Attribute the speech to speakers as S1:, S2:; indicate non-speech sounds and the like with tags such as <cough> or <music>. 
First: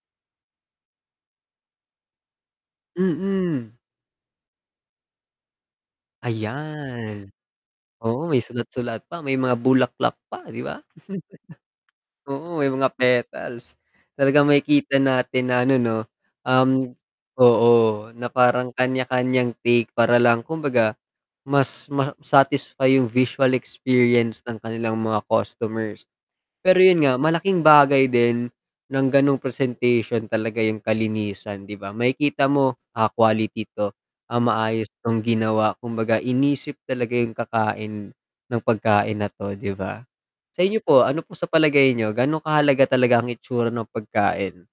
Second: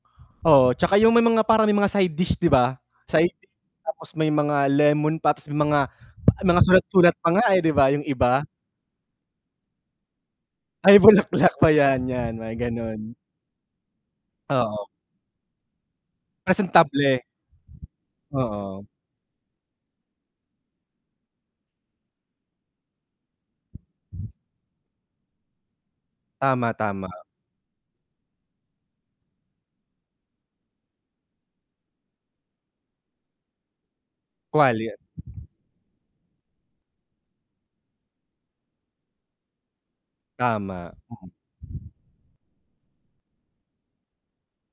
S1: Oo, 'tsaka yung may mga parang may mga side dish, 'di ba? Side
S2: Mm.
S1: tapos may mga lemon pa tas mga <blows air> mga sulat-sulat pa
S2: Ayan.
S1: nga, eh, 'di ba? Yung
S2: Oo, eh,
S1: iba.
S2: sulat-sulat pa, may mga bulaklak pa, 'di ba?
S1: Ay, bulaklak pa
S2: <chuckles>
S1: yan, yan mga
S2: Oo, may mga
S1: gano'n.
S2: petals. Talagang
S1: Oo.
S2: makikita natin na ano, 'no, um
S1: Presentable.
S2: oo, na parang
S1: Oo.
S2: kanya-kanyang take para lang kumbaga mas ma-satisfy yung visual experience ng kanilang mga customers.
S1: Tama,
S2: Pero yun
S1: tama.
S2: nga malaking bagay din ng ganong presentation talaga yung kalinisan, 'di ba? Makikita mo, ah, quality to, ah,
S1: Quali,
S2: maayos
S1: eh
S2: tong ginawa, kumbaga inisip talaga yung kakain ng pagkain na 'to, 'di ba? Sa inyo
S1: Tama,
S2: po, ano po sa
S1: mhm.
S2: palagay niyo gano kahalaga talaga ang itsura ng pagkain?